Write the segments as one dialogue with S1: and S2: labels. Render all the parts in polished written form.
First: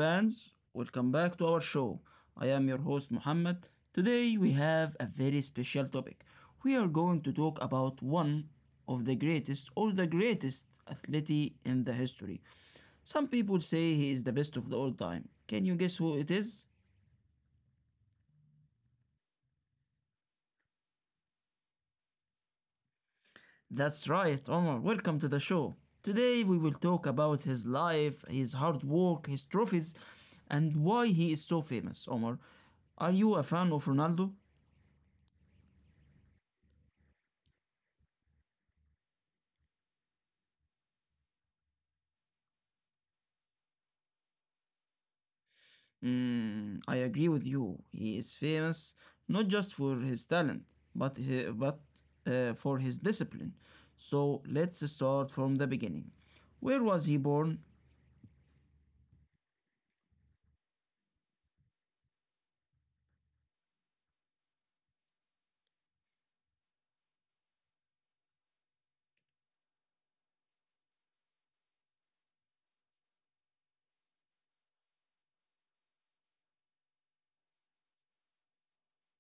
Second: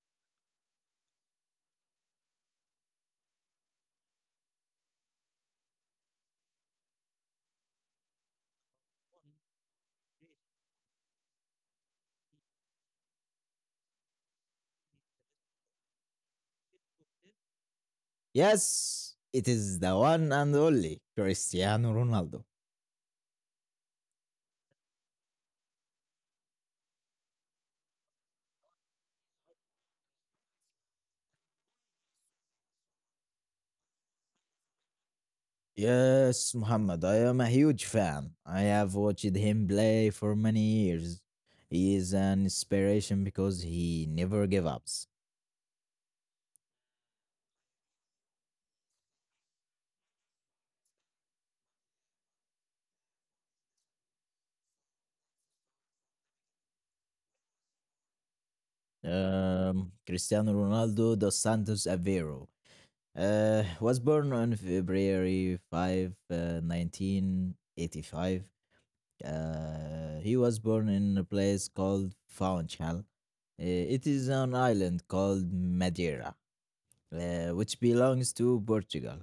S1: fans. Welcome back to our show. I am your host, Muhammad. Today, we have a very special topic. We are going to talk about one of the greatest or the greatest athlete in the history. Some people say he is the best of the all time. Can you guess who it is?
S2: Yes, it is the one and only Cristiano Ronaldo.
S1: That's right, Omar. Welcome to the show. Today, we will talk about his life, his hard work, his trophies, and why he is so famous, Omar. Are you a fan of Ronaldo?
S2: Yes, Muhammad, I am a huge fan. I have watched him play for many years. He is an inspiration because he never gave up.
S1: Mm, I agree with you. He is famous not just for his talent, but for his discipline. So let's start from the beginning. Where was he born?
S2: Cristiano Ronaldo dos Santos Aveiro was born on February 5, 1985. He was born in a place called Funchal. It is an island called Madeira, which belongs to Portugal.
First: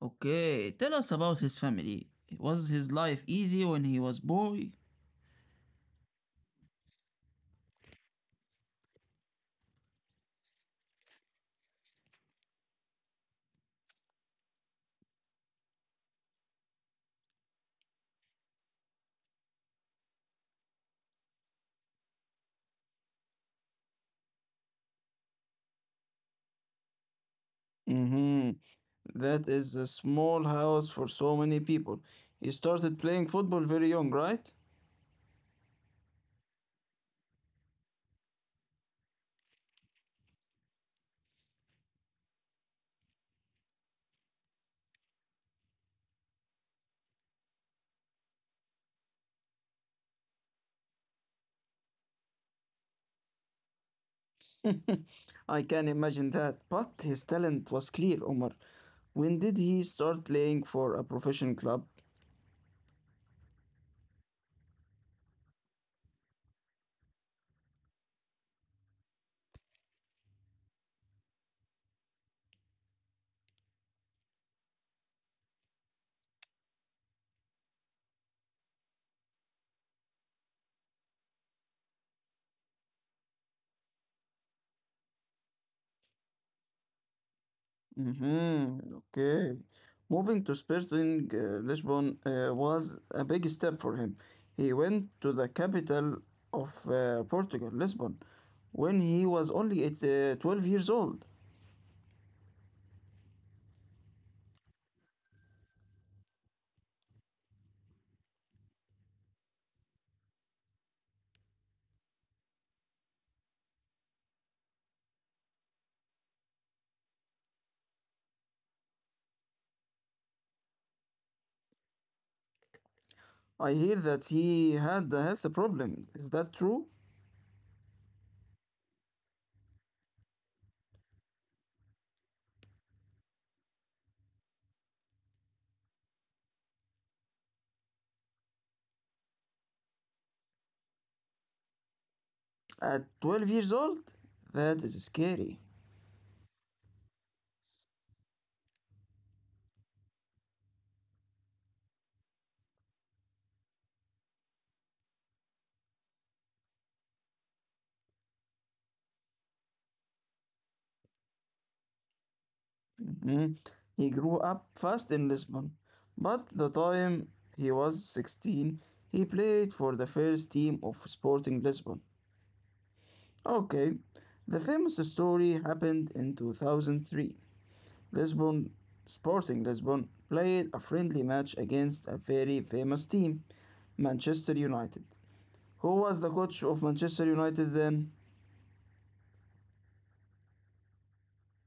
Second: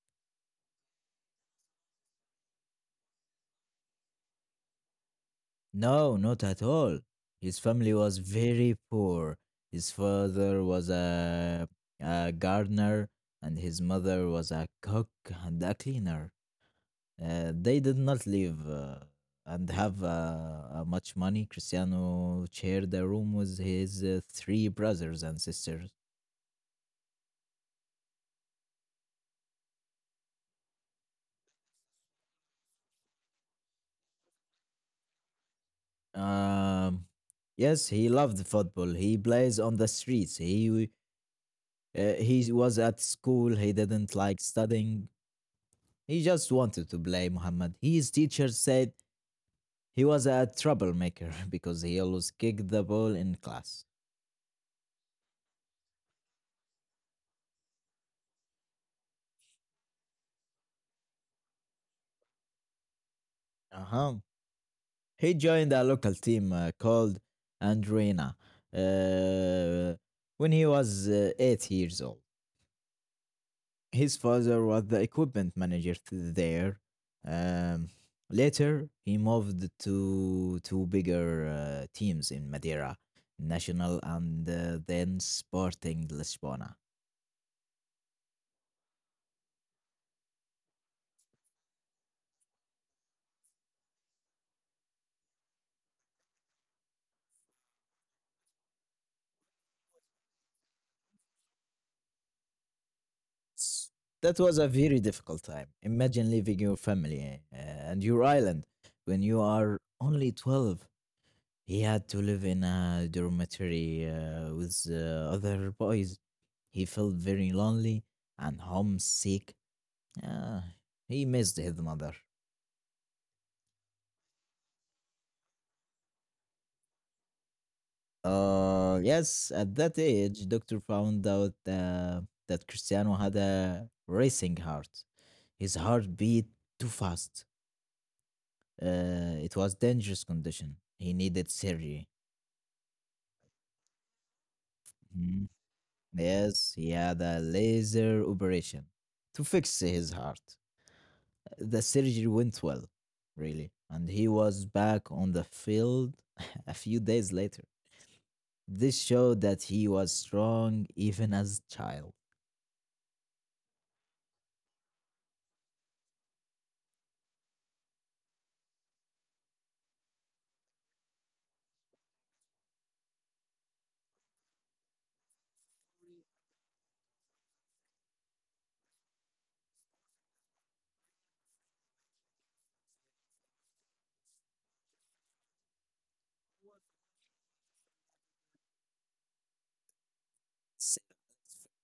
S1: Okay, tell us about his family. Was his life easy when he was boy?
S2: No, not at all. His family was very poor. His father was a gardener, and his mother was a cook and a cleaner. They did not live and have much money. Cristiano shared a room with his three brothers and sisters.
S1: Mm-hmm. That is a small house for so many people. He started playing football very young, right?
S2: Um, yes, he loved football. He plays on the streets. He was at school. He didn't like studying. He just wanted to play, Muhammad. His teacher said he was a troublemaker because he always kicked the ball in class.
S1: I can imagine that, but his talent was clear, Omar. When did he start playing for a professional club?
S2: Uh huh. He joined a local team called Andrina uh, when he was 8 years old. His father was the equipment manager there. Um, Later, he moved to two bigger teams in Madeira, Nacional and then Sporting Lisbona.
S1: Hmm. Okay. Moving to Sporting Lisbon was a big step for him. He went to the capital of Portugal, Lisbon, when he was only 12 years old.
S2: S- That was a very difficult time. Imagine leaving your family and your island when you are only 12. He had to live in a dormitory with other boys. He felt very lonely and homesick. Yeah, he missed his mother.
S1: I hear that he had a health problem. Is that true?
S2: Yes, at that age, doctor found out that Cristiano had a racing heart. His heart beat too fast. It was dangerous condition. He needed surgery.
S1: At 12 years old? That is
S2: Mhm.
S1: scary.
S2: Yes, he had a laser operation to fix his heart. The surgery went well, really, and he was back on the field a few days later. This showed that he was strong even as a child.
S1: Mm, he grew up fast in Lisbon, but the time he was 16, he played for the first team of Sporting Lisbon. Okay, the famous story happened in 2003. Lisbon, Sporting Lisbon, played a friendly match against a very famous team, Manchester United. Who was the coach of Manchester United then?
S2: S-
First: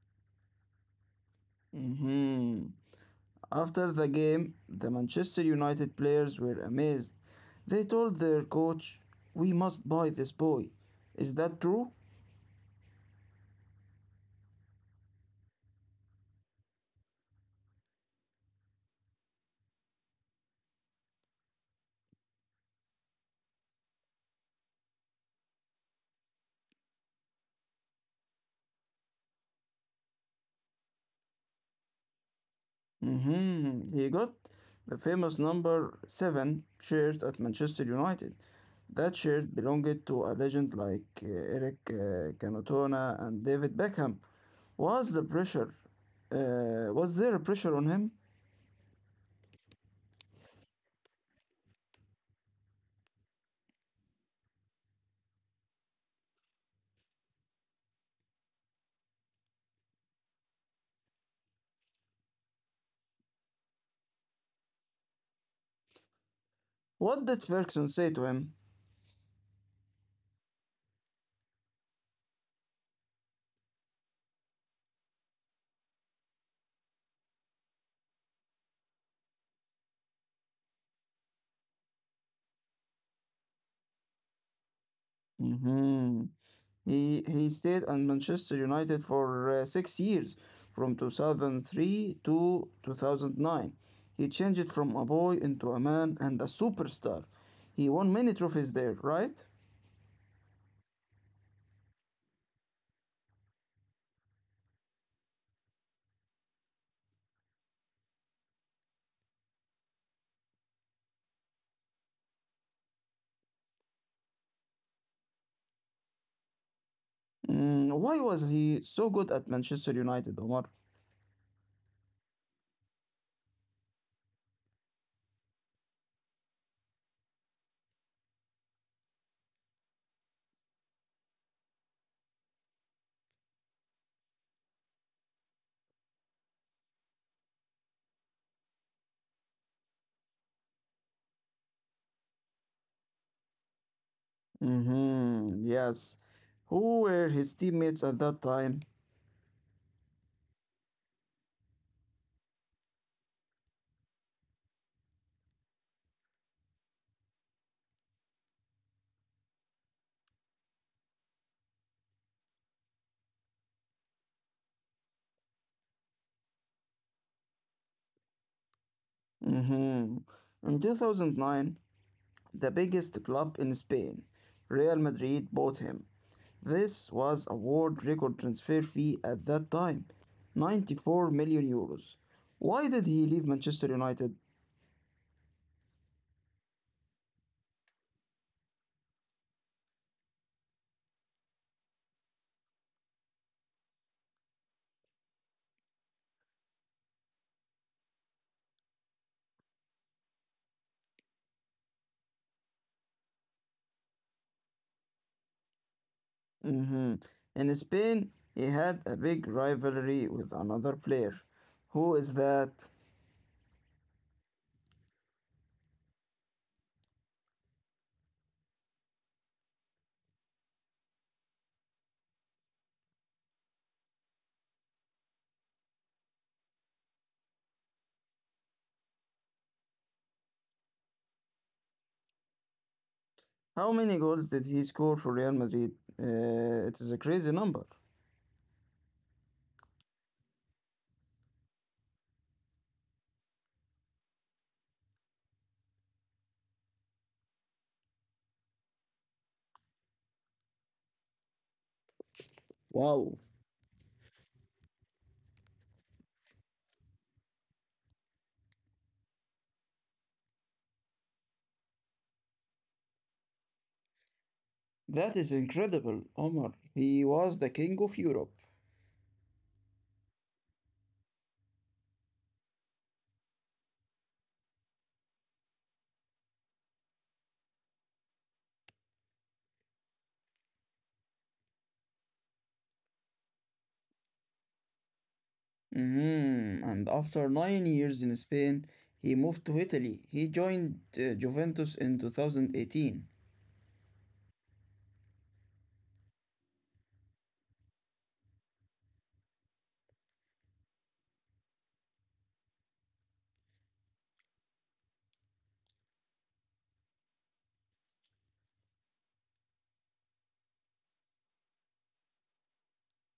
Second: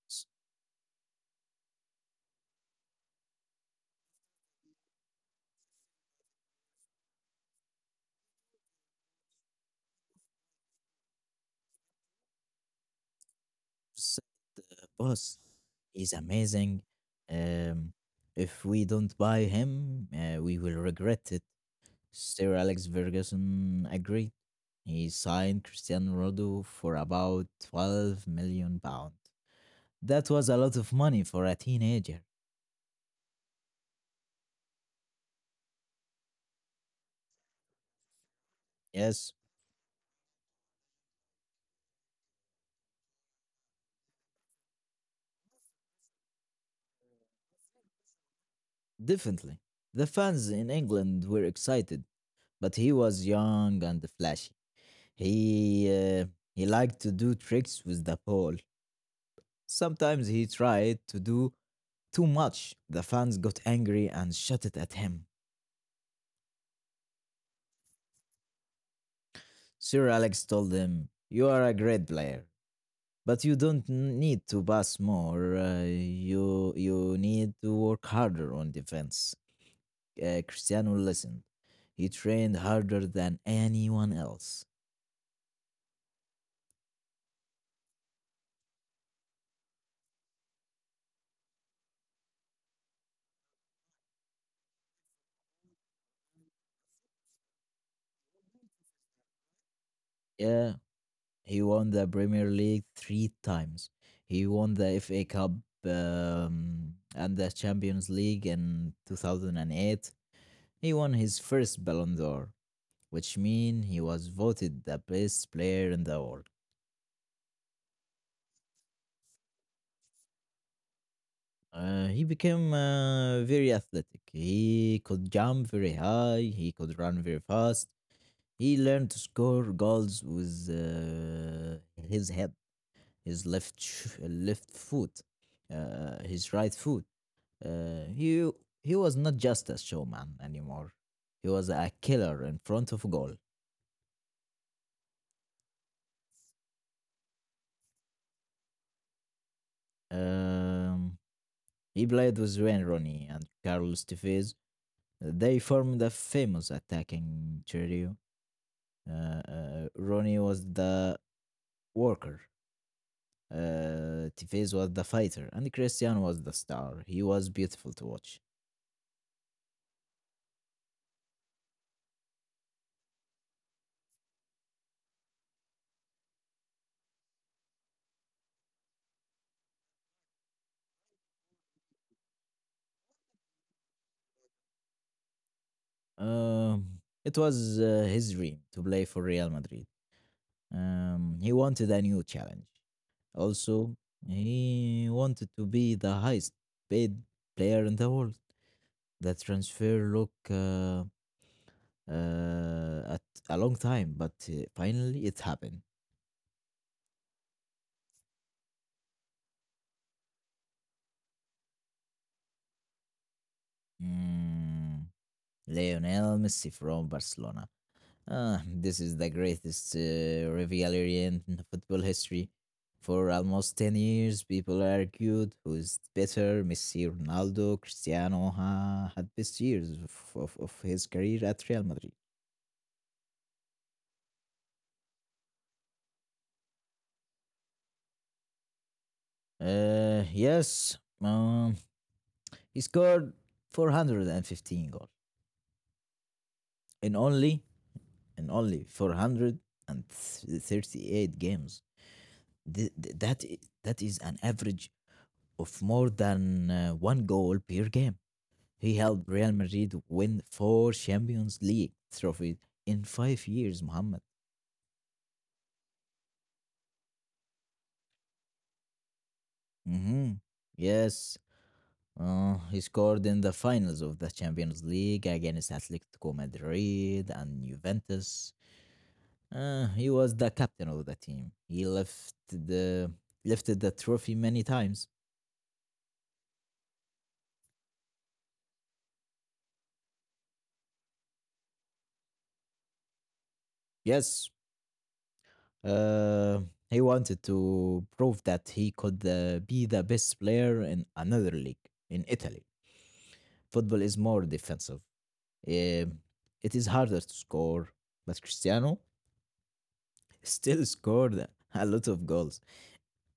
S2: s-
S1: Hmm. After the game, the Manchester United players were amazed. They told their coach, "We must buy this boy." Is that true?
S2: Boss, he's amazing. Um, if we don't buy him, we will regret it. Sir Alex Ferguson agreed. He signed Cristiano Ronaldo for about £12 million. That was a lot of money for a teenager.
S1: Hmm. He got the famous number 7 shirt at Manchester United. That
S2: Yes,
S1: shirt belonged to a legend like Eric Canotona and David Beckham. Was the pressure, was there a pressure on him?
S2: definitely. The fans in England were excited, but he was young and flashy. He uh, he liked to do tricks with the ball. Sometimes he tried to do too much. The fans got angry and shouted at him.
S1: What did Ferguson say to him?
S2: Sir Alex told him, "You are a great player, but you don't need to pass more. You need to work harder on defense." Cristiano listened. He trained harder than anyone else.
S1: Hmm. He stayed at Manchester United for 6 years, from 2003 to 2009. He changed from a boy into a man and a superstar. He won many trophies there, right?
S2: Yeah, he won the Premier League three times. He won the FA Cup and the Champions League in 2008. He won his first Ballon d'Or, which means he was voted the best player in the world.
S1: Mm, why was he so good at Manchester United, Omar?
S2: He became very athletic. He could jump very high. He could run very fast. He learned to score goals with his head, his left left foot, his right foot. Uh, he he was not just a showman anymore. He was a killer in front of goal.
S1: Hmm, yes. Who were his teammates at that time?
S2: Um, he played with Wayne Rooney and Carlos Tevez. They formed a famous attacking trio. Rooney was the worker. Tevez was the fighter, and Christian was the star. He was beautiful to watch.
S1: Hmm. In 2009, the biggest club in Spain, Real Madrid, bought him. This was a world record transfer fee at that time, 94 million euros. Why did he leave Manchester United?
S2: Um, it was his dream to play for Real Madrid. He wanted a new challenge. Also, he wanted to be the highest paid player in the world. The transfer look at a long time, but finally it happened.
S1: Mhm. In Spain, he had a big rivalry with another player. Who is that?
S2: Mm, Lionel Messi from Barcelona. Ah, this is the greatest rivalry in football history. For almost 10 years, people argued who is better, Messi, Ronaldo, Cristiano had best years of his career at Real Madrid.
S1: How many goals did he score for Real Madrid? It is a crazy number.
S2: Yes, he scored 415 goals in only in only 438 games. Th- th-
S1: Wow,
S2: that i- that is an average of more than one goal per game. He helped Real Madrid win four Champions League trophies in 5 years, Mohammed.
S1: that is incredible, Omar. He was the king of Europe.
S2: hmm Yes, he scored in the finals of the Champions League against Atletico Madrid and Juventus. He was the captain of the team. He left the lifted the trophy many times.
S1: Mhm. And after 9 years in Spain, he moved to Italy. He joined Juventus in 2018.
S2: Yes, uh, he wanted to prove that he could be the best player in another league in Italy. Football is more defensive. Um, it is harder to score, but Cristiano still scored a lot of goals.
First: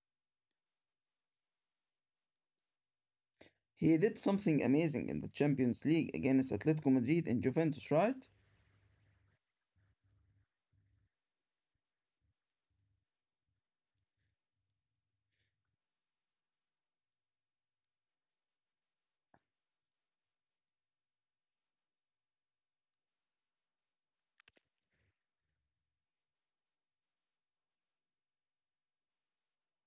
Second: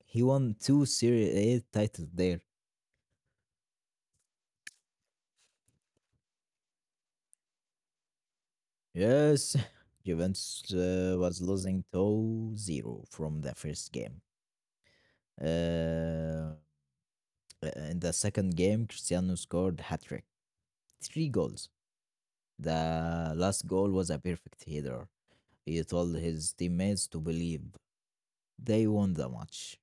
S2: He won two Serie A titles there.
S1: He did something amazing in the Champions League against Atletico Madrid and Juventus, right?
S2: Yes, Juventus was losing 2-0 from the first game. Uh, in the second game, Cristiano scored hat-trick, three goals. The last goal was a perfect header. He told his teammates to believe they won the match.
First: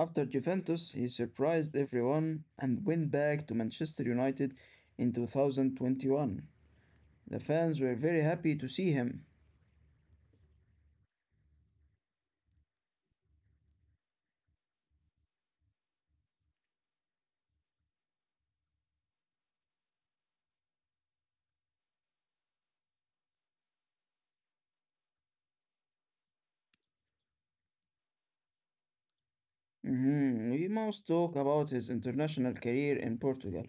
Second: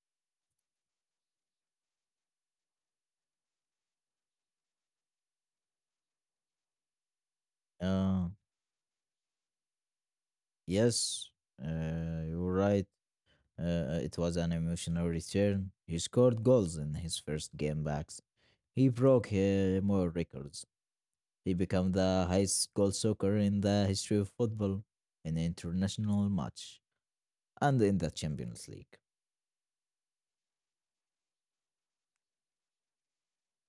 S1: After Juventus, he surprised everyone and went back to Manchester United in 2021. The fans were very
S2: Uh,
S1: happy to see him.
S2: yes, you're right. It was an emotional return. He scored goals in his first game back. He broke more records. He became the highest goal scorer in the history of football in an international match and in the Champions League.
S1: Mhm. We must talk about his international career in Portugal.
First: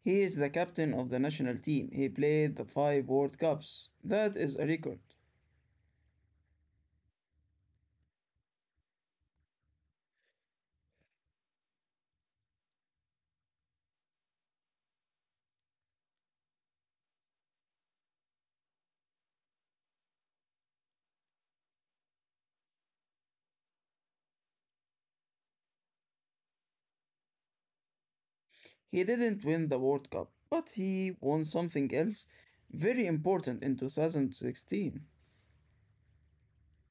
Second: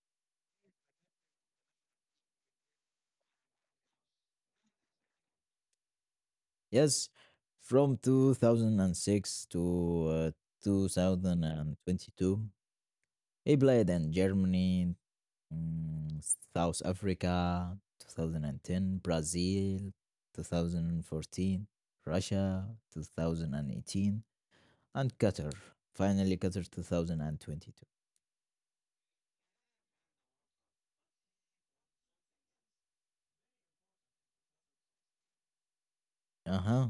S1: He is the captain of the national team. He played the five World Cups. That is a record.
S2: Yes, from 2006 to 2022, he played in Germany, South Africa, 2010, Brazil, 2014, Russia, 2018, and Qatar. Finally, Qatar 2022.
S1: He didn't win the World Cup, but he won something else very important in 2016.
S2: Uh-huh.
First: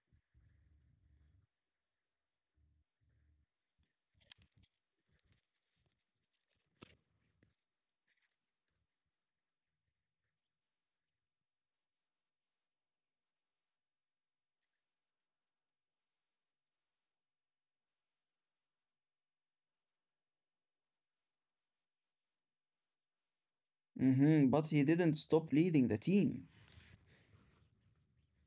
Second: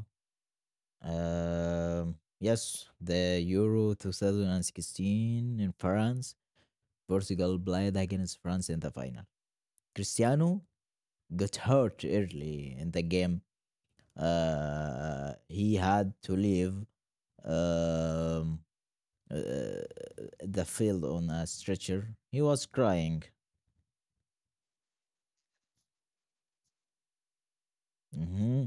S2: Yes, the Euro 2016 in France, Portugal played against France in the final. Cristiano got hurt early in the game. He had to leave um, uh, the field on a stretcher. He was crying.
S1: Mhm. But he didn't stop leading the team.
S2: hmm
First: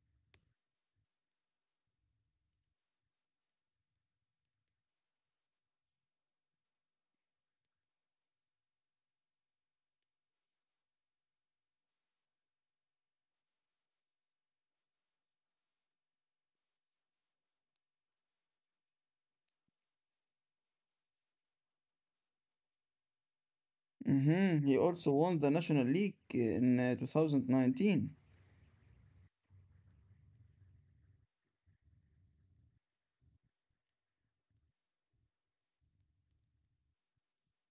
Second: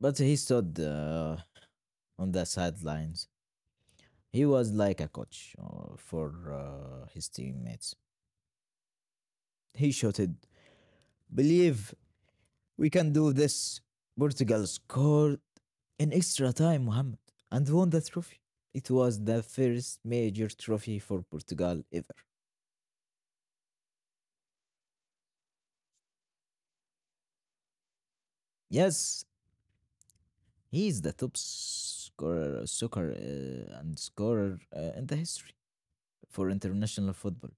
S2: but he stood on the sidelines. He was like a coach for his teammates. He shouted, "Believe, we can do this." Portugal scored in extra time, Mohammed, and won the trophy. It was the first major trophy for Portugal ever.
S1: Mhm. He also won the National League in 2019.
S2: Yes, he is the top scorer, soccer and scorer in the history for international football.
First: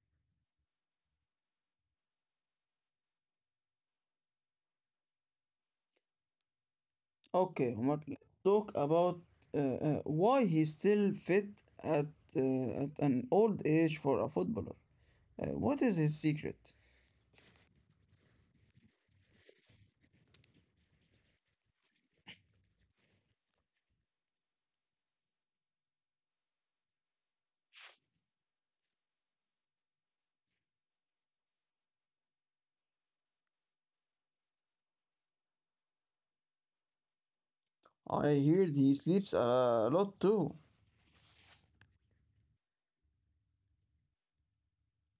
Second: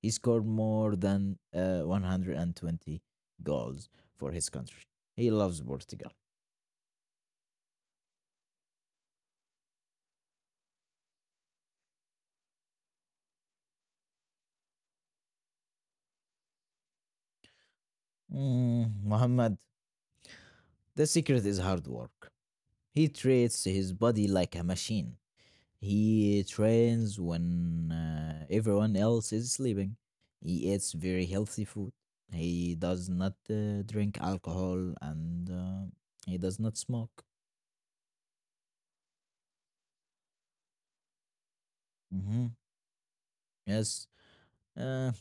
S2: He scored more than 120 goals for his country. He loves Portugal.
S1: Okay, Omar, let's talk about why he's still fit at, uh, at an old age for a footballer. What is his secret?
S2: Mohammed, the secret is hard work. He treats his body like a machine. He trains when everyone else is sleeping. He eats very healthy food. He does not drink alcohol and he does not smoke.
S1: I heard he sleeps a lot too.
S2: Hmm. Yes. Uh,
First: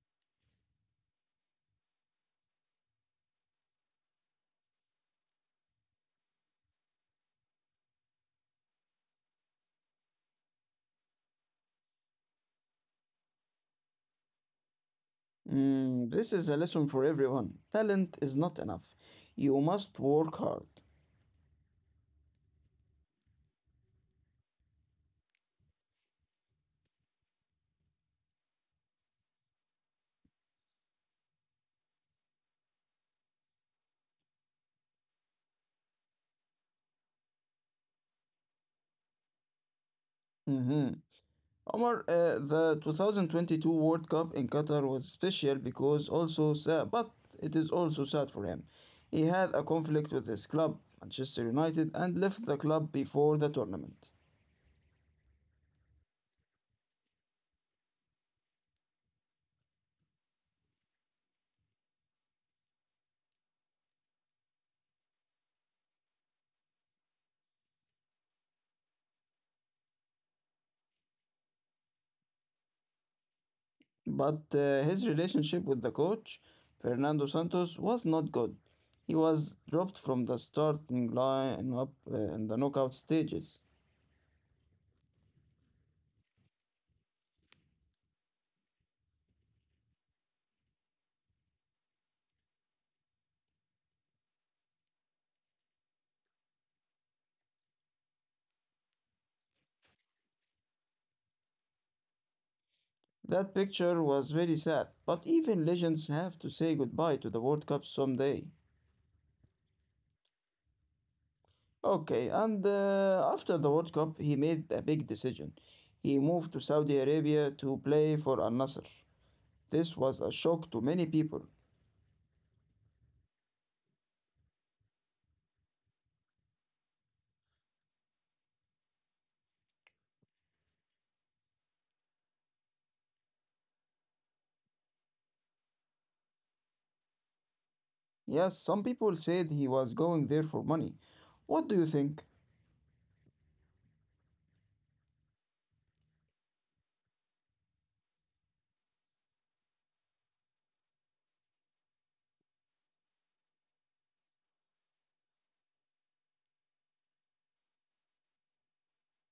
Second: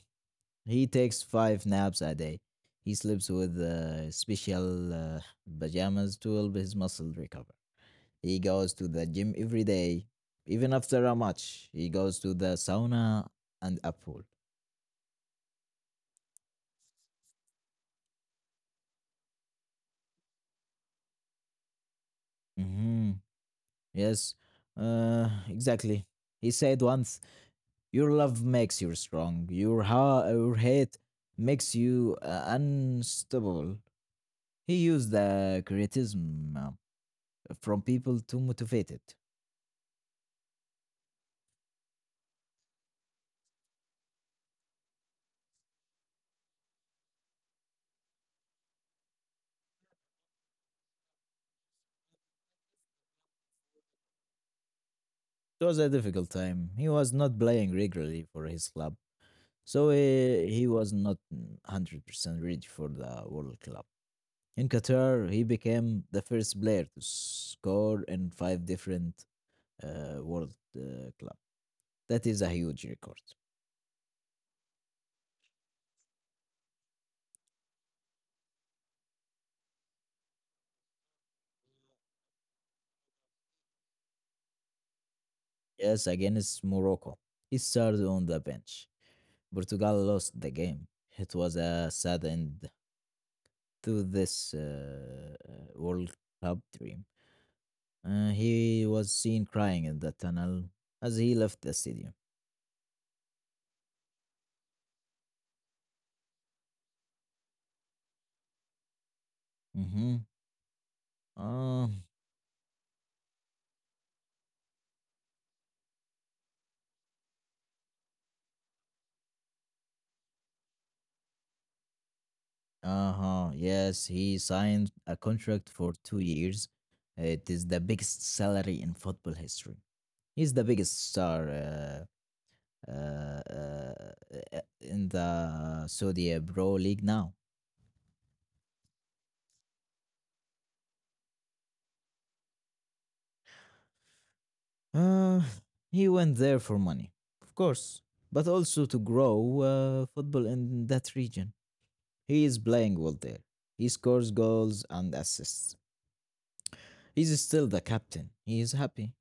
S2: he takes five naps a day. He sleeps with special pajamas to help his muscle recover. He goes to the gym every day. Even after a match, he goes to the sauna and a pool.
S1: Mm, this is a lesson for everyone. Talent is not enough. You must work hard.
S2: Mhm. Yes, exactly. He said once, "Your love makes you strong. Your your hate makes you unstoppable." He used the criticism from people to motivate it.
S1: Mhm. Omar, the 2022 World Cup in Qatar was special because also sad, but it is also sad for him. He had a conflict with his club, Manchester United, and left the club before the tournament.
S2: It was a difficult time. He was not playing regularly for his club, so he was not 100% ready for the World Cup. In Qatar, he became the first player to score in five different World Club. That is a huge record.
S1: But his relationship with the coach, Fernando Santos, was not good. He was dropped from the starting line up in the knockout stages.
S2: Yes, against Morocco. He started on the bench. Portugal lost the game. It was a sad end to this uh, World Cup dream. He was seen crying in the tunnel as he left the stadium.
S1: That picture was very sad, but even legends have to say goodbye to the World Cup someday.
S2: Mm-hmm. Uh,
S1: Okay, and after the World Cup, he made a big decision. He moved to Saudi Arabia to play for Al Nassr. This was a shock to many people.
S2: uh-huh. Yes, he signed a contract for 2 years. It is the biggest salary in football history. He's the biggest star. Uh, uh, in the Saudi Pro League now.
S1: Yes, some people said he was going there for money. What do you think?
S2: Uh, he went there for money, of course, but also to grow football in that region. He is playing well there. He scores goals and assists. He's still the captain. He is happy.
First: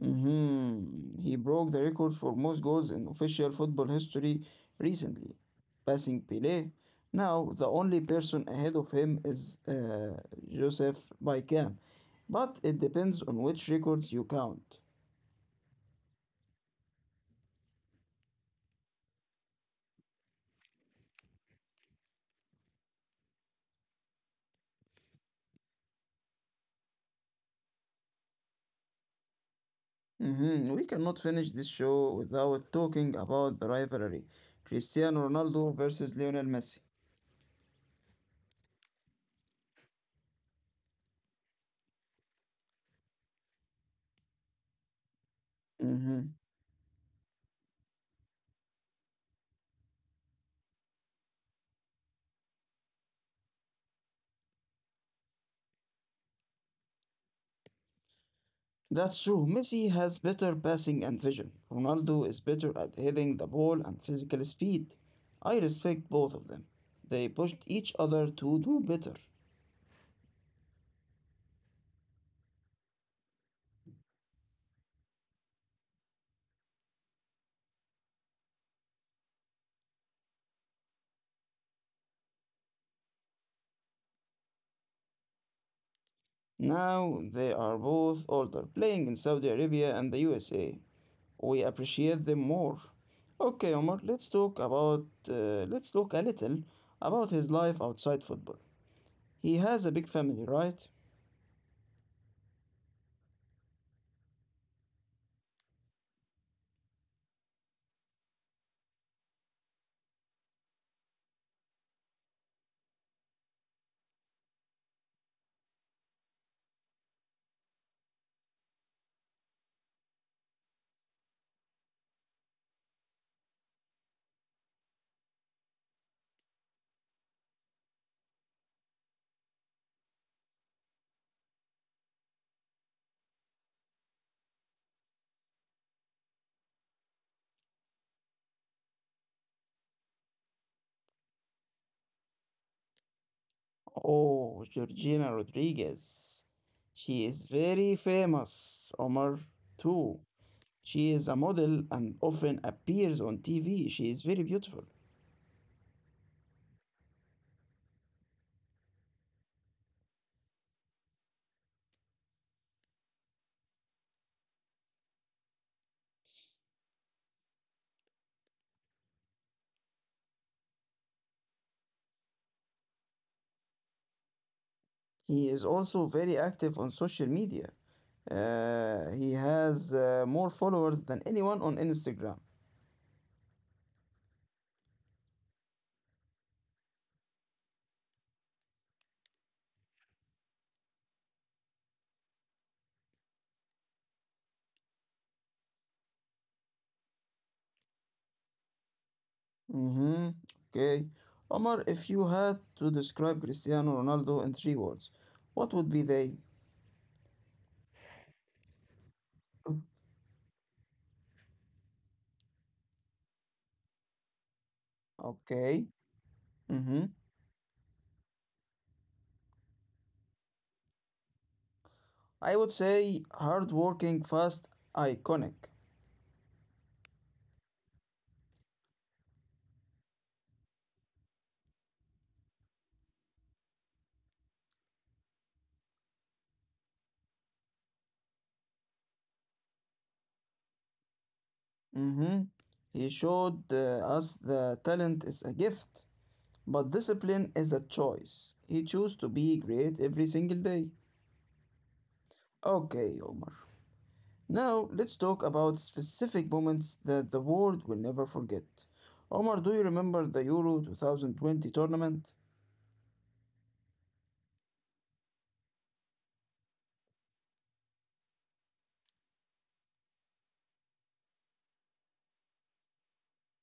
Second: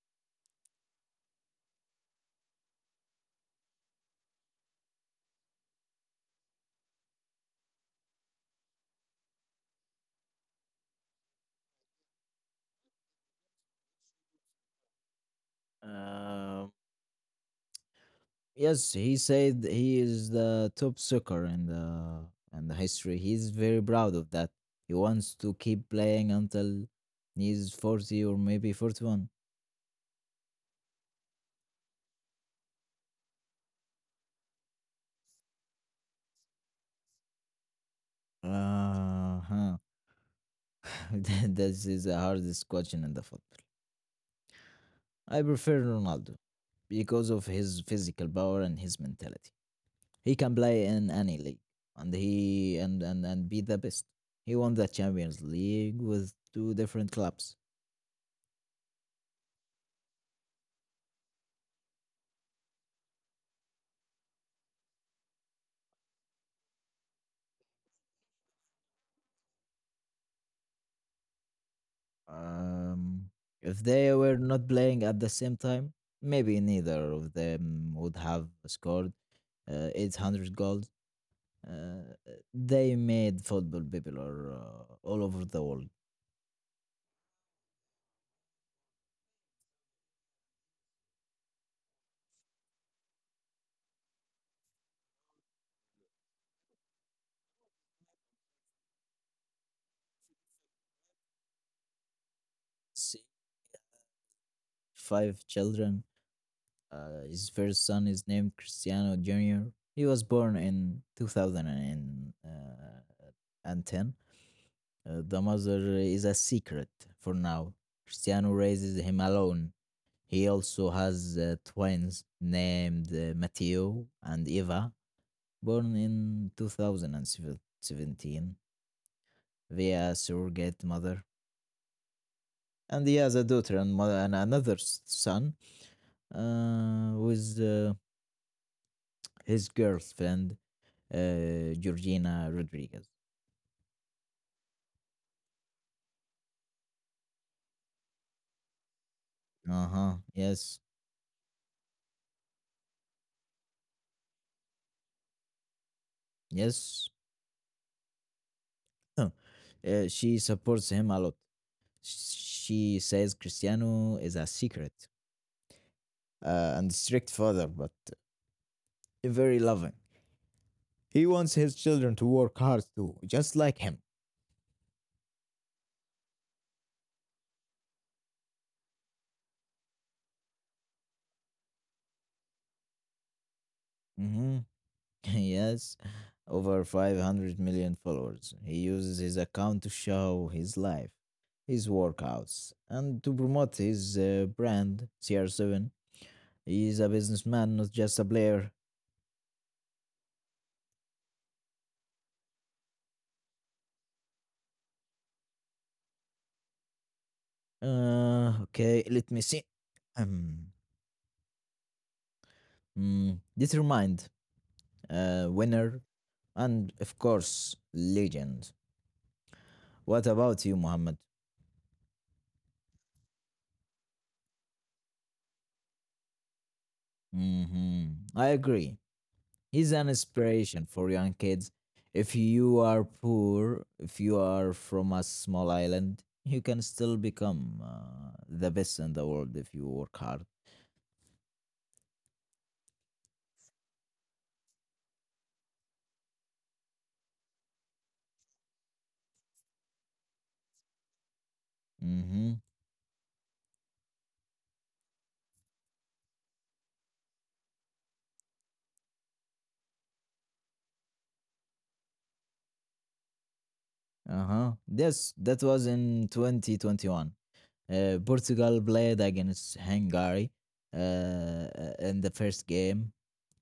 S1: Hmm. He broke the record for most goals in official football history recently, passing Pelé. Now, the only person ahead of him is Joseph Baikan, but it depends on which records you count.
S2: Uh, yes, he said he is the top soccer in the history. He's very proud of that. He wants to keep playing until he's 40 or maybe 41.
S1: Mhm. We cannot finish this show without talking about the rivalry Cristiano Ronaldo versus Lionel Messi.
S2: Uh-huh. This is the hardest question in the football. I prefer
S1: Mhm.
S2: Ronaldo because of his physical power and his mentality. He can play in any league and be the best. He won the Champions League with two different clubs.
S1: That's true. Messi has better passing and vision. Ronaldo is better at hitting the ball and physical speed. I respect both of them. They pushed each other to do better.
S2: Um, if they were not playing at the same time, maybe neither of them would have scored 800 goals. Uh, they made football popular all over the world.
S1: Now they are both older, playing in Saudi Arabia and the USA. We appreciate them more. Okay, Omar, let's talk a little about his life outside football. He has a big family, right?
S2: See, five children. His first son is named Cristiano Jr. He was born in two thousand and 10. The mother is a secret for now. Cristiano raises him alone. He also has twins named Matteo and Eva, born in 2017 via a surrogate mother. And he has a daughter and, mother and another son with his girlfriend, Georgina Rodriguez.
S1: Oh, Georgina Rodriguez. She is very famous, Omar,
S2: Uh huh.
S1: too.
S2: Yes.
S1: She is a model and often appears on TV. She is very beautiful.
S2: Yes. Huh. She supports him a lot. She says Cristiano is a secret and strict father, but very loving. He wants his children to work hard too, just like him.
S1: He is also very active on social media. He has more followers than anyone on Instagram.
S2: Hmm. Yes. Over 500 million followers. He uses his account to show his life, his workouts, and to promote his brand, CR7. He's a businessman, not just a player.
S1: Mm-hmm. Okay. Omar, if you had to describe Cristiano Ronaldo in three words, what would be they?
S2: Okay, let me see. Um, Determined,
S1: Okay.
S2: winner, and
S1: Mm-hmm.
S2: of course, legend. What about you, Muhammad?
S1: I would say hardworking, fast, iconic.
S2: hmm I agree. He's an inspiration for young kids. If you are poor, if you are from a small island, you can still become the best in the world if you work hard.
S1: Mm-hmm. He showed us the talent is a gift, but discipline is a choice. He chose to be great every single day.
S2: Mm-hmm.
S1: Okay, Omar. Now, let's talk about specific moments that the world will never forget. Omar, do you remember the Euro 2020 tournament?
S2: Uh huh. Yes, that was in 2021. Portugal played against Hungary in the first game.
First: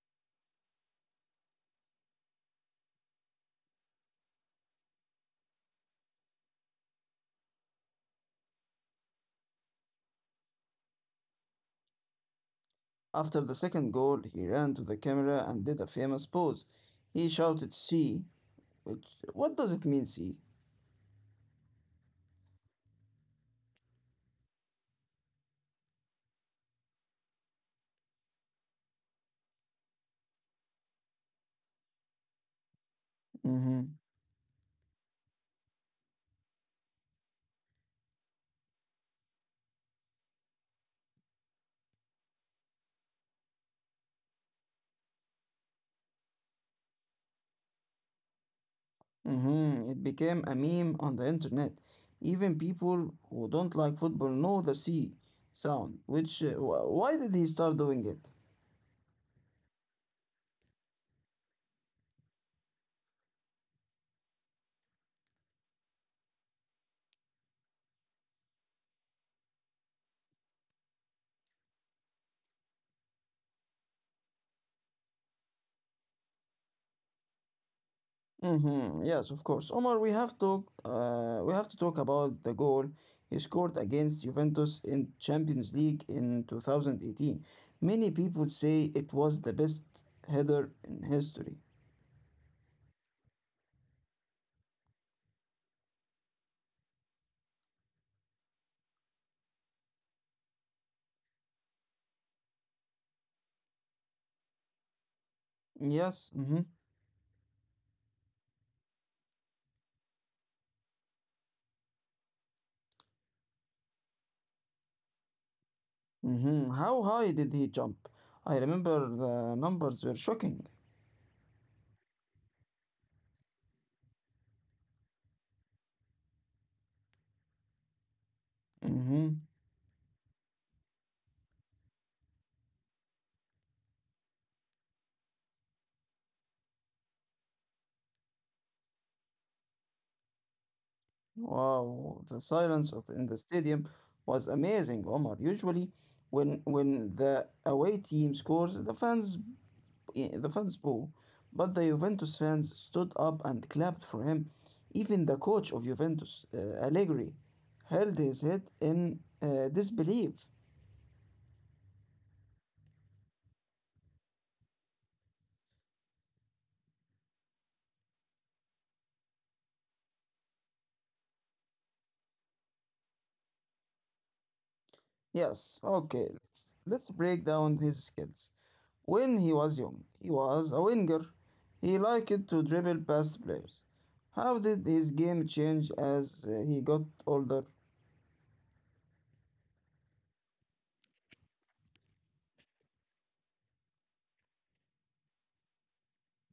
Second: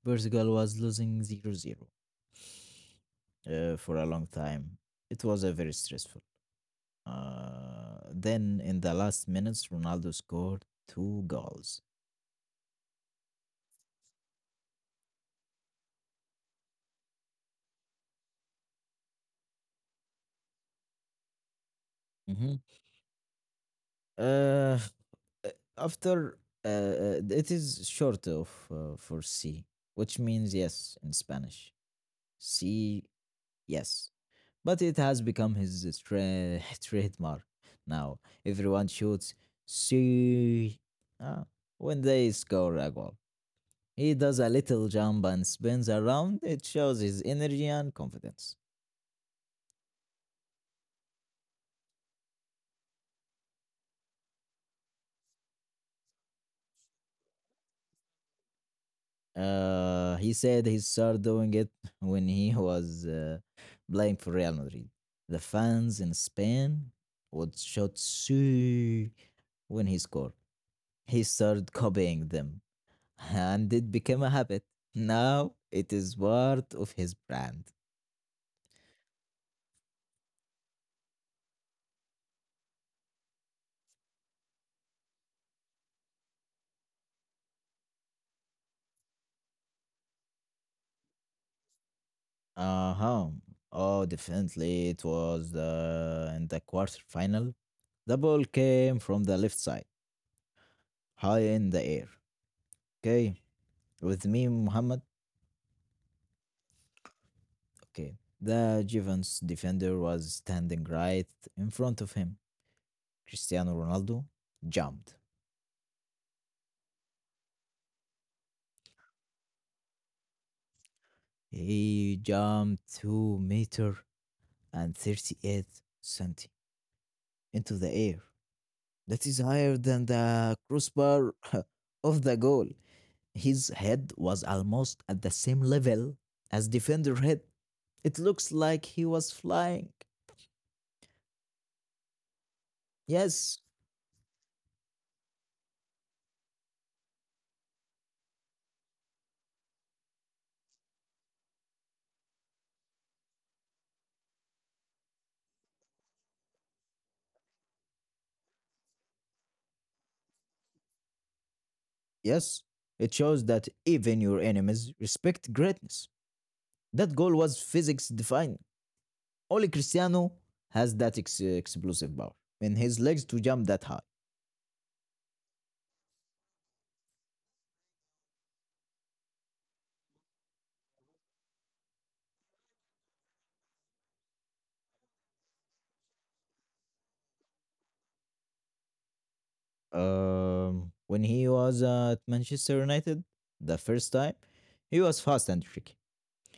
S2: Portugal was losing zero zero for a long time. It was a very stressful. Then in the last minutes, Ronaldo scored two goals.
S1: After the second goal, he ran to the camera and did a famous pose. He shouted C, which what does it mean C?
S2: Mhm. Uh, after it is short of for C, which means yes in Spanish. C,
S1: Mhm.
S2: yes, but it has become his trademark. Now everyone shoots see uh, when they score a goal. He does a little jump and spins around. It shows his energy and confidence.
S1: Mhm. It became a meme on the internet. Even people who don't like football know the C sound, which why did he start doing it?
S2: He said he started doing it when he was playing for Real Madrid. The fans in Spain would shout "su" when he scored. He started copying them, and it became a habit. Now it is part of his brand.
S1: Mm-hmm. Yes, of course. Omar, we have to talk about the goal he scored against Juventus in Champions League in 2018. Many people say it was the best header in history.
S2: Uh huh. Oh, definitely. It was in the quarterfinal. The ball came from the left side, high in the air. Okay. With me, Muhammad.
S1: Yes. Mm-hmm.
S2: Okay. The Given's defender was standing right in front of him. Cristiano Ronaldo jumped.
S1: Mm-hmm. How high did he jump? I remember the numbers were shocking.
S2: He jumped 2 meter and 38 centi into the air. That
S1: Mm-hmm.
S2: is higher than the crossbar of the goal. His head was almost at the same level as defender head. It looks like he was flying.
S1: Wow, the silence of in the
S2: Yes,
S1: stadium was amazing, Omar. Usually, when the away team scores, the fans boo, but the Juventus fans stood up and clapped for him. Even the coach of Juventus, Allegri, held his head in disbelief.
S2: yes. It shows that even your enemies respect greatness. That goal was physics defying. Only Cristiano has that explosive power in his legs to jump that high.
S1: Yes, okay, let's break down his skills. When he was young, he was a winger. He liked to dribble past players. How did his game change as he got older?
S2: When he was at Manchester United the first time, he was fast and tricky.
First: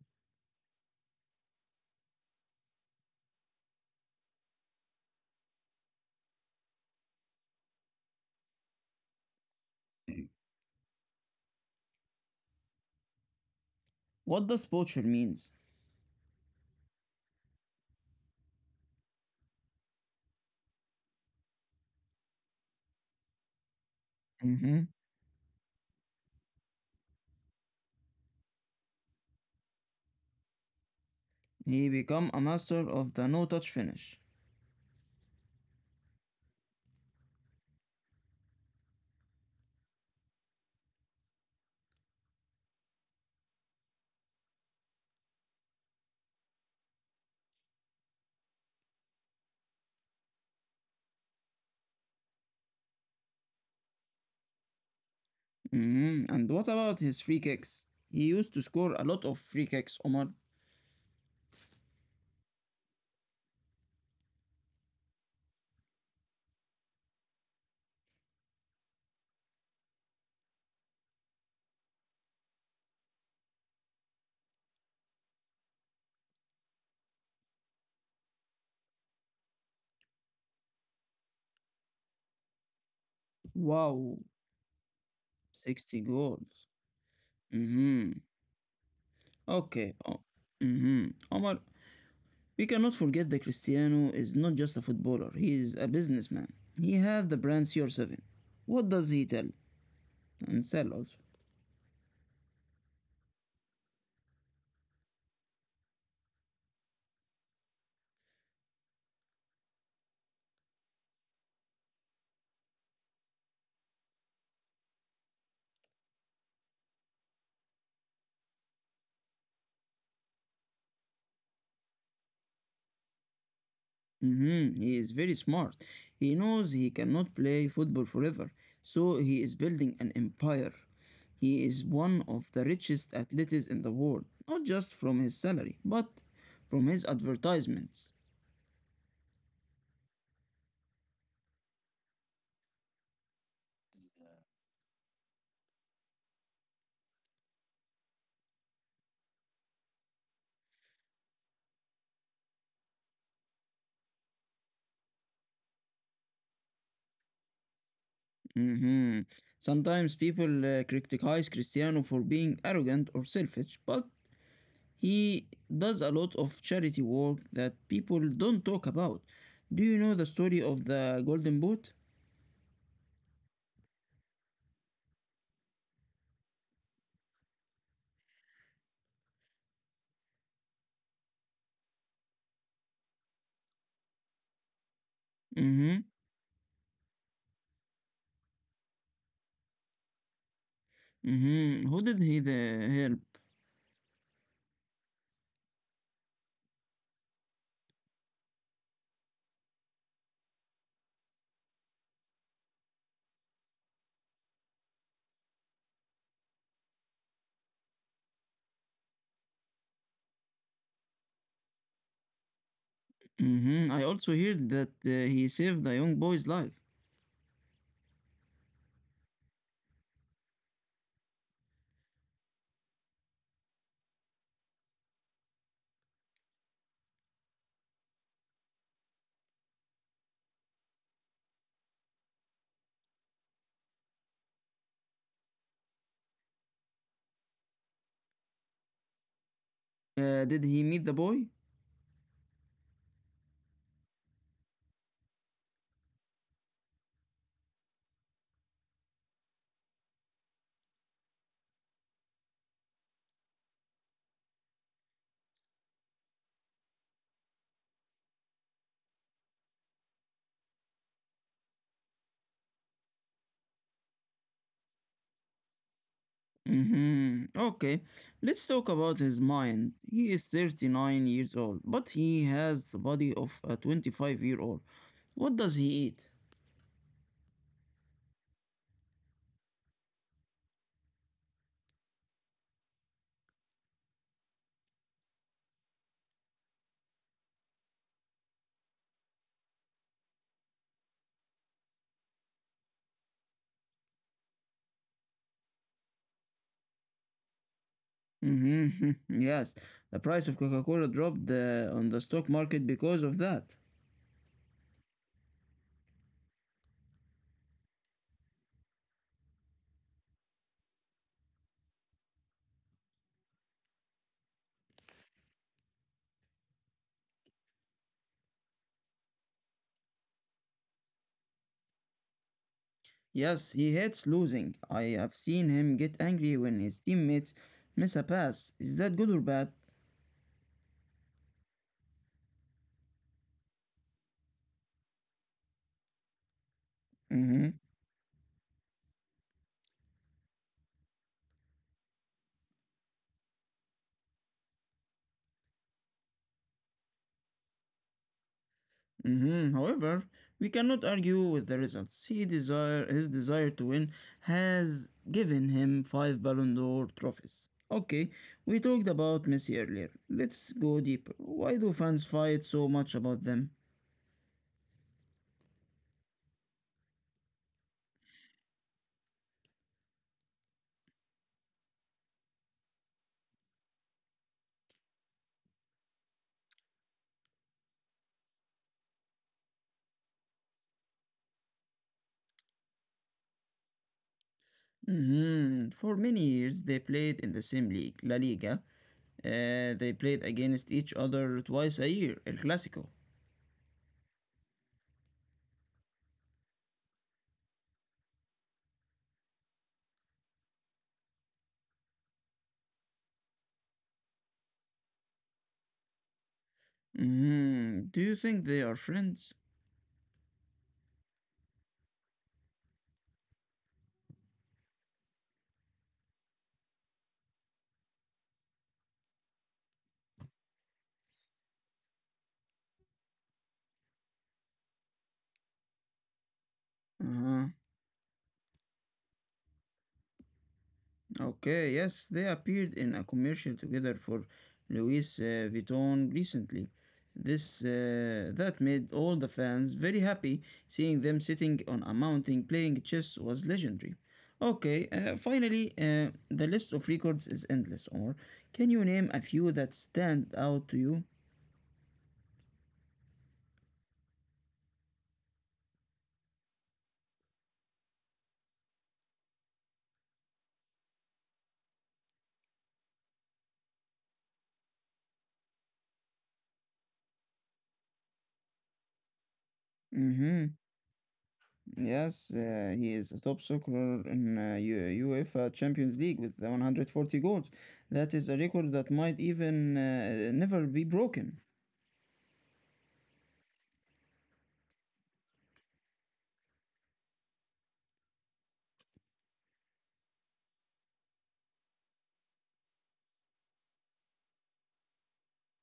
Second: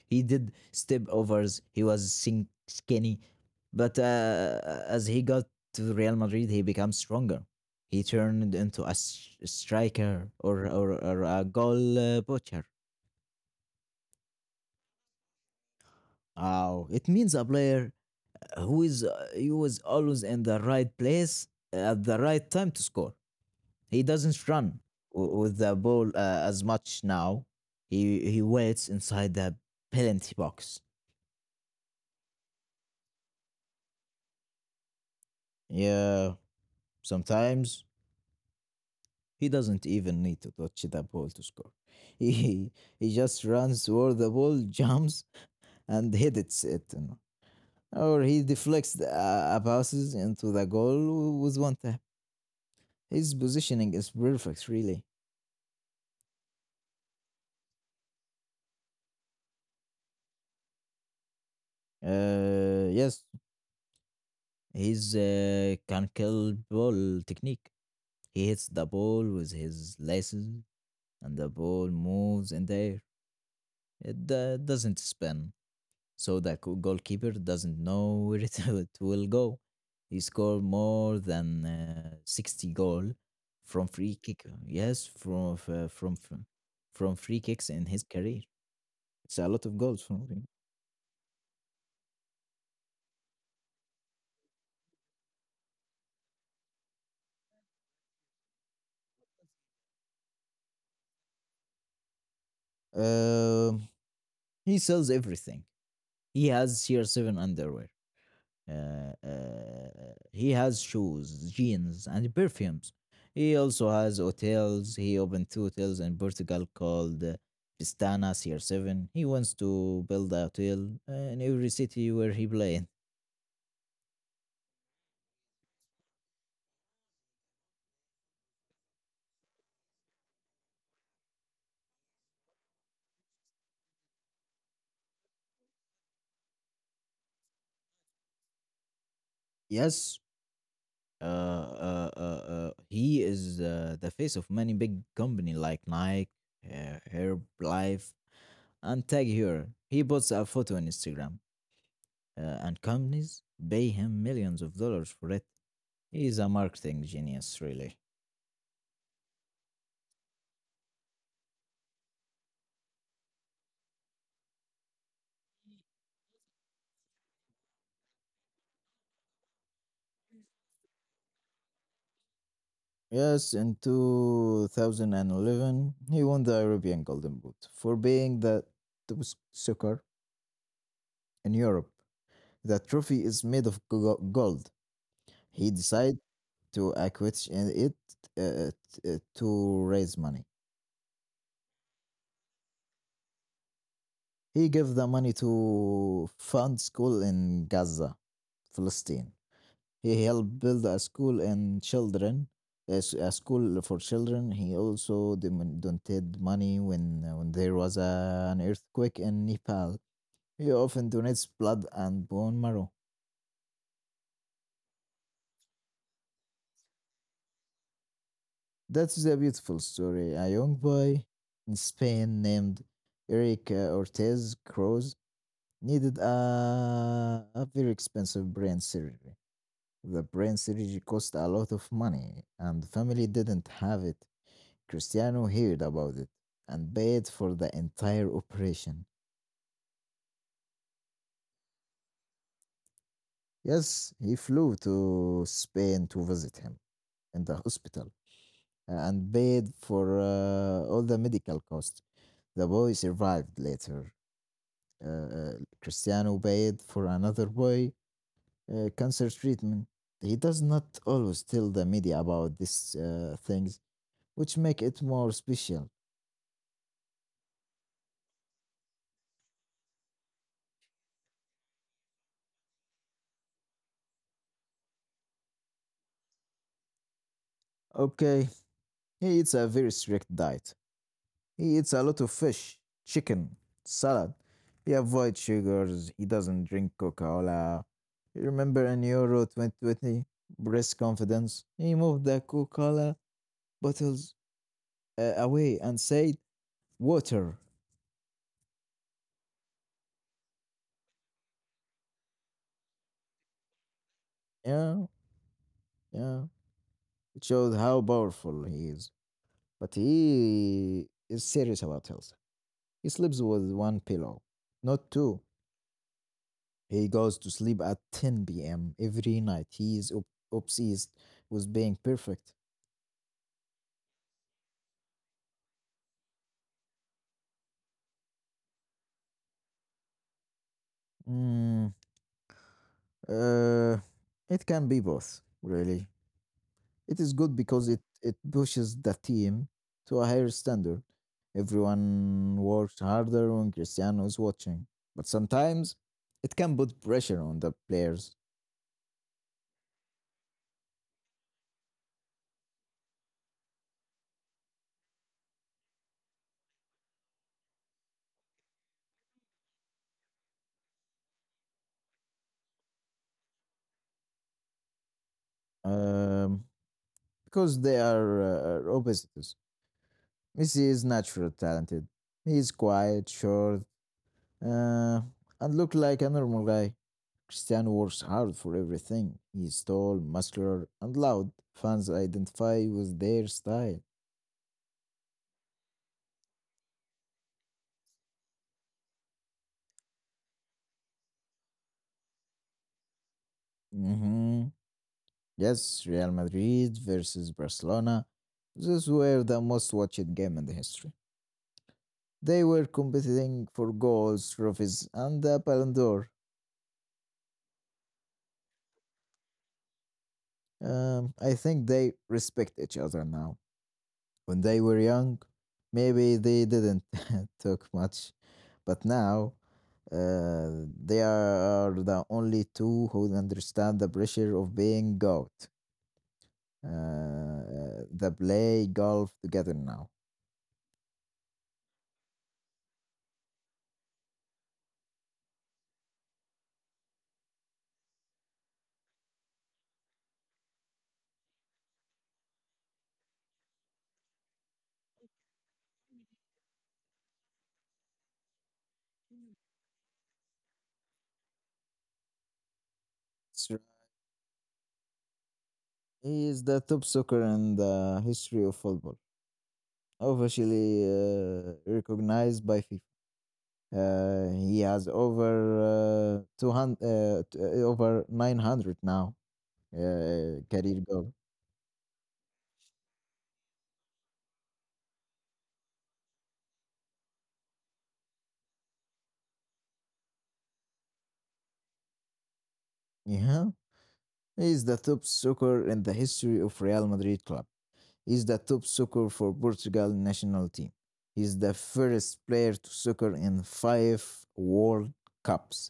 S2: He did step overs. He was skinny, but as he got to Real Madrid, he became stronger. He turned into a striker or a goal butcher.
S1: What does poacher means?
S2: Oh, it means a player who is he was always in the right place at the right time to score. He doesn't run
S1: Mhm.
S2: with the ball as much now. He waits inside the penalty box.
S1: He became a master of the no-touch finish.
S2: Yeah, sometimes he doesn't even need to touch the ball to score. He he just runs toward the ball, jumps, and hits it. Or he deflects the passes into the goal with one tap. His positioning is perfect, really.
S1: Mhm. And what about his free kicks? He used to score a lot of free kicks, Omar.
S2: Yes, his can kill ball technique. He hits the ball with his laces, and the ball moves in the air. It doesn't spin, so the goalkeeper doesn't know where it will go. He scored more than 60 goal from free
S1: Wow,
S2: kick. Yes, from f-
S1: 60 goals.
S2: from free kicks in his
S1: Mm-hmm.
S2: career. It's a lot of
S1: Okay.
S2: goals
S1: Oh.
S2: from him.
S1: Mm-hmm. Omar, we cannot forget that Cristiano is not just a footballer, he is a businessman. He had the brand CR7. What does he tell and sell also?
S2: Um he sells everything. He has CR7 underwear. Uh, uh, he has shoes, jeans, and perfumes. He also has hotels. He opened two hotels in Portugal called Pistana CR7. He wants to build a hotel in every city where he played.
S1: Mm-hmm. He is very smart. He knows he cannot play football forever, so he is building an empire. He is one of the richest athletes in the world, not just from his salary, but from his advertisements.
S2: Yes, he is the face of many big company like Nike, Herbalife, and Tag Heuer. He puts a photo on Instagram, and companies pay him millions of dollars for it. He's a marketing genius, really.
S1: Mm-hmm. Sometimes people criticize Cristiano for being arrogant or selfish, but he does a lot of charity work that people don't talk about. Do you know the story of the Golden Boot?
S2: Yes, in 2011, he won the European Golden Boot for being the top soccer in Europe. The trophy is made of gold. He
S1: Mm-hmm.
S2: decided to acquit in it to raise money.
S1: Mhm. Who did he the help?
S2: He gave the money to fund school in Gaza, Palestine. He helped build a school and children, a school for children. He also donated money when there was an earthquake in Nepal. He often donates blood and bone marrow.
S1: Mhm. I also heard that he saved a young boy's life.
S2: That's a beautiful story. A young boy in Spain named Eric Ortez Cruz needed a very expensive brain surgery. The brain surgery cost a lot of money, and the family didn't have it. Cristiano heard about it and paid for the entire operation.
S1: Did he meet the boy?
S2: Yes, he flew to Spain to visit him in the hospital and paid for all the medical costs. The boy survived later. Uh, uh, Cristiano paid for another boy cancer treatment. He does not always tell the media about these things, which make it more special.
S1: Mhm. Okay. Let's talk about his mind. He is 39 years old, but he has the body of a 25-year-old. What does he eat?
S2: Okay, he eats a very strict diet. He eats a lot of fish, chicken, salad. He avoids sugars. He doesn't drink Coca-Cola. You remember in Euro 2020, breast confidence? He moved the Coca-Cola bottles away and said, water.
S1: Mhm. Yes. The price of Coca-Cola dropped on the stock market because of that.
S2: Yeah, yeah. It shows how powerful he is. But he is serious about health. He sleeps with one pillow, not two. He goes to sleep at 10 p.m. every night. He is obsessed with being perfect.
S1: Yes, he hates losing. I have seen him get angry when his teammates miss a pass. Is that good or bad?
S2: Mm, uh, it can be both, really. It is good
S1: Mhm,
S2: because it pushes the team to a higher standard. Everyone works harder when Cristiano is watching. But sometimes it can put pressure on the players
S1: mhm. However, we cannot argue with the results. He desire his desire to win has given him five Ballon d'Or trophies. Okay, we talked about Messi earlier. Let's go deeper. Why do fans fight so much about them?
S2: um, because they are opposites. Messi is naturally talented. He is quiet, short, uh, and looked like a normal guy. Cristiano works hard for everything. He's tall, muscular, and loud. Fans identify with their style.
S1: Mhm. For many years, they played in the same league, La Liga. They played against each other twice a year, El Clásico.
S2: Hmm Yes, Real Madrid versus Barcelona. These were the most watched game in the history. They were competing for goals, trophies, and the Ballon d'Or.
S1: Mhm. Do you think they are friends?
S2: I think they respect each other now. When they were young, maybe they didn't talk much, but now they are the only two who understand the pressure of being out.
S1: Uh-huh.
S2: They play golf together now.
S1: Okay, yes, they appeared in a commercial together for Louis Vuitton recently. This that made all the fans very happy. Seeing them sitting on a mountain playing chess was legendary. Okay, finally, the list of records is endless. Or can you name a few that stand out to you?
S2: That's right. He is the top soccer in the history of football, officially recognized by FIFA. He has over 200, over 900 now
S1: Mm-hmm.
S2: career goal.
S1: Yes, he is a top scorer in UEFA Champions League with 140 goals. That is a record that might even never be broken.
S2: Yeah, he's the top soccer in the history of Real Madrid club. He's the top soccer for Portugal national team. He's the first player to soccer in five World Cups.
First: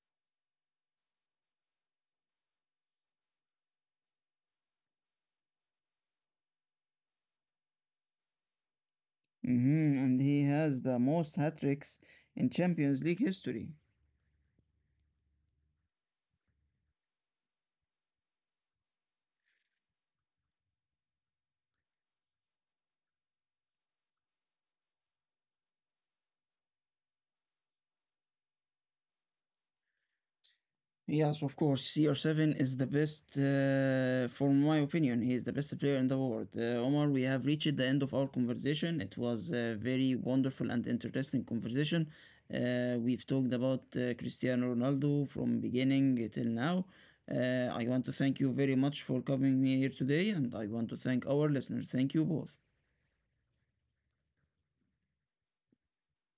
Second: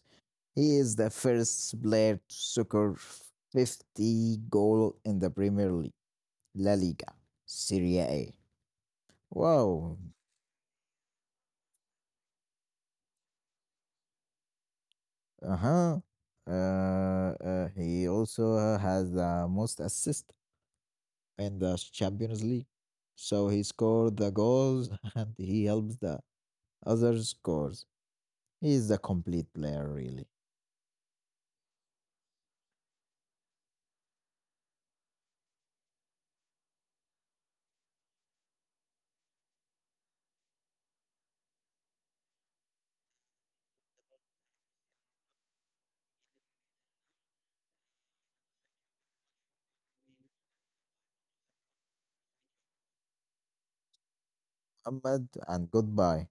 S2: He is the first player to soccer 50 goal in the Premier League, La Liga, Serie A.
S1: Hmm.
S2: Wow.
S1: And he has the most hat tricks in Champions League history.
S2: Uh-huh. Uh, he also has the most assist in the Champions League. So he scored the goals and he helps the other scores. He is a complete player, really.
S1: Yes, of course. CR7 is the best. Uh, for my opinion, he is the best player in the world. Omar, we have reached the end of our conversation. It was a very wonderful and interesting conversation. We've talked about Cristiano Ronaldo from beginning till now. I want to thank you very much for coming here today, and I want to thank our listeners. Thank you both.
S2: Ahmed and goodbye.